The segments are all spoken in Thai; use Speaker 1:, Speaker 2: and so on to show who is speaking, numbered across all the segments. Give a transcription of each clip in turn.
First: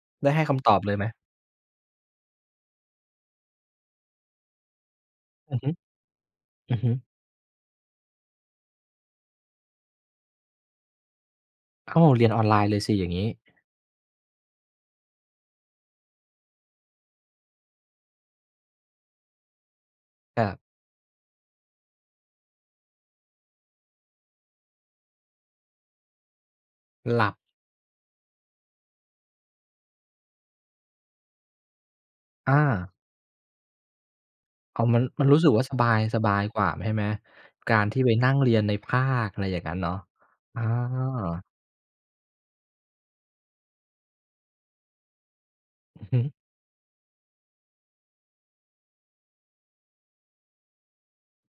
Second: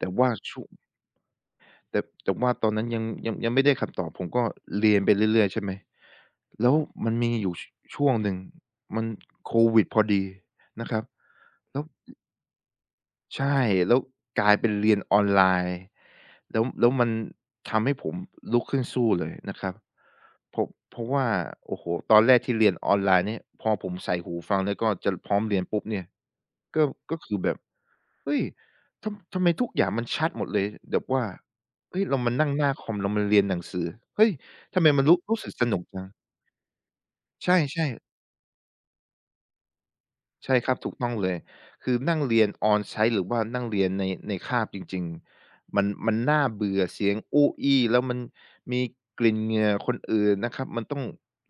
Speaker 1: แต่ว
Speaker 2: ได
Speaker 1: ่า
Speaker 2: ้ให้ค
Speaker 1: ช่วง
Speaker 2: ำตอบเลยไหม?
Speaker 1: แต่ แต่ว่าตอนนั้นยัง ยัง ยังไม่ได้คำตอบ ผมก็เรียนไปเรื่อย ๆ
Speaker 2: อื
Speaker 1: ใช
Speaker 2: อ
Speaker 1: ่
Speaker 2: ฮ
Speaker 1: ไ
Speaker 2: ึ
Speaker 1: หม แล้
Speaker 2: อ
Speaker 1: ว
Speaker 2: ือฮึ
Speaker 1: มันมีอยู่ ช ช่วงหนึ่ง มัน โควิดพอดีนะครับ แล้ว
Speaker 2: อ้าว! เรียนออนไลน์เลยสิ อย่างงี้
Speaker 1: ใช่แล้วกลายเป็นเรียนออนไลน์ แล้ว แล้วมันทำให้ผมลุกขึ้นสู้เลยนะครับ
Speaker 2: ครั
Speaker 1: เพ
Speaker 2: บ
Speaker 1: ราะ เพราะว่า โอ้โฮ! ตอนแรกที่เรียนออนไลน์นี้ พอผมใส่หูฟังแล้วก็จะพร้อมเรียนปุ๊บเนี่ย ก็ ก็
Speaker 2: หล
Speaker 1: ค
Speaker 2: ับ
Speaker 1: ือแบบ "เฮ้ย! ทำ ทำไมทุกอย่างมันชัดหมดเลย" แบบว่า "เฮ้ย! เรามานั่ง
Speaker 2: อ
Speaker 1: หน้าค
Speaker 2: า
Speaker 1: อม เรามาเรียนหนังสือ เฮ้ย! ท
Speaker 2: อ
Speaker 1: ำ
Speaker 2: ๋อ
Speaker 1: ไม
Speaker 2: มั
Speaker 1: มั
Speaker 2: น
Speaker 1: นรู้
Speaker 2: มัน
Speaker 1: ร
Speaker 2: ร
Speaker 1: ู
Speaker 2: ู
Speaker 1: ้
Speaker 2: ้ส
Speaker 1: ส
Speaker 2: ึ
Speaker 1: ึ
Speaker 2: ก
Speaker 1: ก
Speaker 2: ว่
Speaker 1: ส
Speaker 2: าส
Speaker 1: นุ
Speaker 2: บ
Speaker 1: ก
Speaker 2: า
Speaker 1: จ
Speaker 2: ย
Speaker 1: ัง?"
Speaker 2: สบายกว่าแม่ไหม?
Speaker 1: ใช
Speaker 2: กา
Speaker 1: ่
Speaker 2: รท
Speaker 1: ๆ
Speaker 2: ี่ไปนั่งเรียนในภาค อะไรอย่างงั้นเนาะ
Speaker 1: ใช่
Speaker 2: อ
Speaker 1: ครับ ถูกต้องเลย
Speaker 2: า
Speaker 1: คือนั่งเรียน on-site หรือว่านั่งเรียนใน ในคาบจริง ๆ มัน
Speaker 2: อือ
Speaker 1: มั
Speaker 2: ฮ
Speaker 1: น
Speaker 2: ึ
Speaker 1: น่าเบื่อ เสียงอู้อี้ แล้วมันมีกลิ่นเหงื่อคนอื่นนะครับ มันต้อง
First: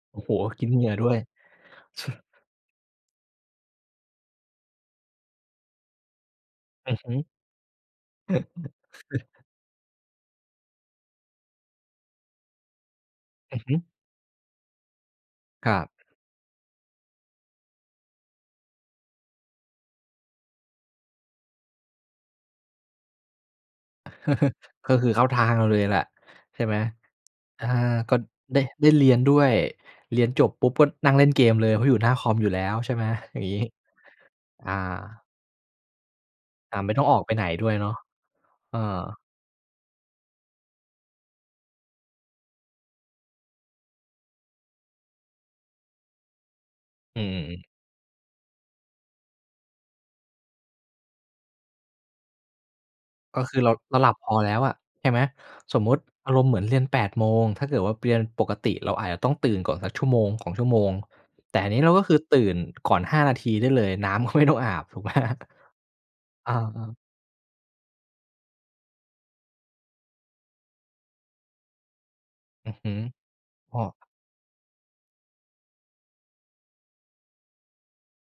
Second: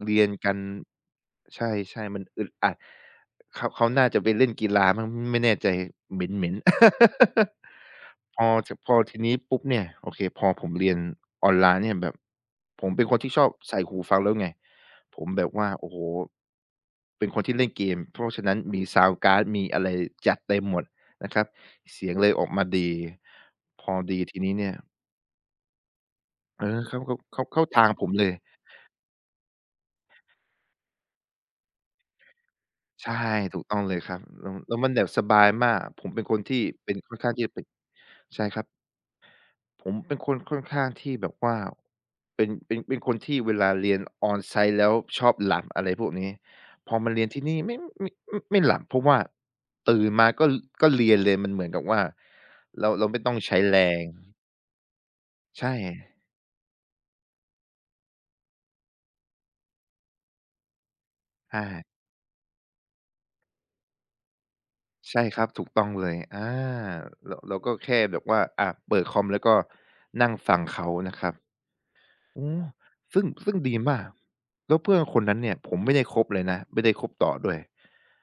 Speaker 1: เร
Speaker 2: โอ
Speaker 1: ี
Speaker 2: ้
Speaker 1: ยน
Speaker 2: โฮ!
Speaker 1: กัน
Speaker 2: กลิ่นเหงื่อด้วย
Speaker 1: ใช่ ๆ มันอึดอัด เขา เขาน่าจะไปเล่นกีฬามั้งไม่แน่ใจ เหม็น ๆ
Speaker 2: อือฮึ
Speaker 1: พอ ท พอทีนี้ปุ๊บเนี่ย โอเค พอผมเรียนออนไลน์เนี่ยแบบ ผมเป็นคนที่ชอบ
Speaker 2: อือฮ
Speaker 1: ใส
Speaker 2: ึ
Speaker 1: ่หูฟังแล้วไง ผมแบบว่
Speaker 2: ค
Speaker 1: า
Speaker 2: รั
Speaker 1: โอ
Speaker 2: บ
Speaker 1: ้โฮ เป็นคนที่เล่นเกม เพราะฉะนั้นมีซาวนด์การ์ด มีอะไร จัดเต็มหมดนะครับ เสียงเลยออกมาดี พอดีทีนี้เนี่ย
Speaker 2: ก็คือเข้าทางเราเลยแหละ ใช
Speaker 1: เอ
Speaker 2: ่ไหม
Speaker 1: อ เข้า เข้า เข้า เข้
Speaker 2: อ
Speaker 1: า
Speaker 2: า
Speaker 1: ทางผม
Speaker 2: ก็
Speaker 1: เลย
Speaker 2: ได้ ได้เรียนด้วย เรียนจบปุ๊บก็นั่งเล่นเกมเลย เพราะอยู่หน้าคอมอยู่แล้วใช่ไห
Speaker 1: ใ
Speaker 2: ม?
Speaker 1: ช่
Speaker 2: อย่างงี
Speaker 1: ถู
Speaker 2: ้
Speaker 1: กต้องเลยครับ แล้ว
Speaker 2: อ
Speaker 1: แล
Speaker 2: า
Speaker 1: ้วมันแบบ สบายมาก ผมเป็นคนที่
Speaker 2: อา
Speaker 1: เ
Speaker 2: ไ
Speaker 1: ป
Speaker 2: ม
Speaker 1: ็
Speaker 2: ่
Speaker 1: น
Speaker 2: ต้อง
Speaker 1: ค
Speaker 2: อ
Speaker 1: ่อน
Speaker 2: อก
Speaker 1: ข้
Speaker 2: ไป
Speaker 1: างท
Speaker 2: ไ
Speaker 1: ี
Speaker 2: ห
Speaker 1: ่
Speaker 2: น
Speaker 1: จะปิ
Speaker 2: ด
Speaker 1: ด
Speaker 2: ้วยเนาะ
Speaker 1: ใช่ครับ
Speaker 2: เออ
Speaker 1: ผมเป็นคนค่อนข้างที่แบบว่า เป็น เป็น เป็นคนที่เวลาเรียน on-site แล้วชอบหลับ อะไรพวกนี้ พอมา
Speaker 2: อ
Speaker 1: เ
Speaker 2: ื
Speaker 1: รียนที่นี่
Speaker 2: ม
Speaker 1: ไม่ ไม่ อ ไม่หลับ เพราะว่าตื่นมาก็ ล ก็เรียนเลย มันเหมือนกับว่าเรา เราไม่ต้อ
Speaker 2: ก
Speaker 1: ง
Speaker 2: ็
Speaker 1: ใ
Speaker 2: ค
Speaker 1: ช
Speaker 2: ื
Speaker 1: ้
Speaker 2: อเรา
Speaker 1: แร
Speaker 2: เรา
Speaker 1: ง
Speaker 2: หลับพอแล้วอะ ใช่ไหม
Speaker 1: ใช
Speaker 2: สมมุติ
Speaker 1: ่
Speaker 2: อารมณ์เหมือนเรียน 8 โมง ถ้าเกิดว่าไปเรียน ปกติเราอาจจะต้องตื่นก่อนสัก 1-2 ชั่วโมง แต่
Speaker 1: อ
Speaker 2: อันนี้
Speaker 1: า
Speaker 2: เราก็คือตื่น ก่อน 5 นาทีได้เลย น้ำก็ไม่ต้องอาบถูก ไหม?
Speaker 1: ใช่ครับ ถูกต้องเลย อา
Speaker 2: อา ๆ
Speaker 1: เรา เราก็แค่แบบว่า อา เปิดคอมแล้วก็นั่งฟัง เขานะครับ อืม
Speaker 2: อือฮึ
Speaker 1: ซึ่ง ซึ่งดี
Speaker 2: อ้อ
Speaker 1: มาก แล้วเพื่อนคนนั้นเนี่ยผมไม่ได้คบเลยนะ ไม่ได้คบต่อด้วย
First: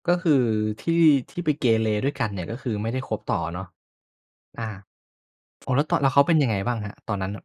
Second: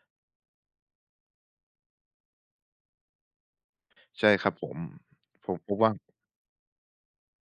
Speaker 2: ก็คือที่ ไปเกเรด้วยกัน เนี่ย ก็คือไม่ได้คบต่อเนาะ
Speaker 1: ใช่ครับ
Speaker 2: อา
Speaker 1: ผม ผม
Speaker 2: อ
Speaker 1: พ
Speaker 2: ้อ
Speaker 1: บ
Speaker 2: แล้ว
Speaker 1: ว่
Speaker 2: ต
Speaker 1: า
Speaker 2: แล้วเขาเป็นยังไงบ้างครับ? ตอนนั้นน่ะ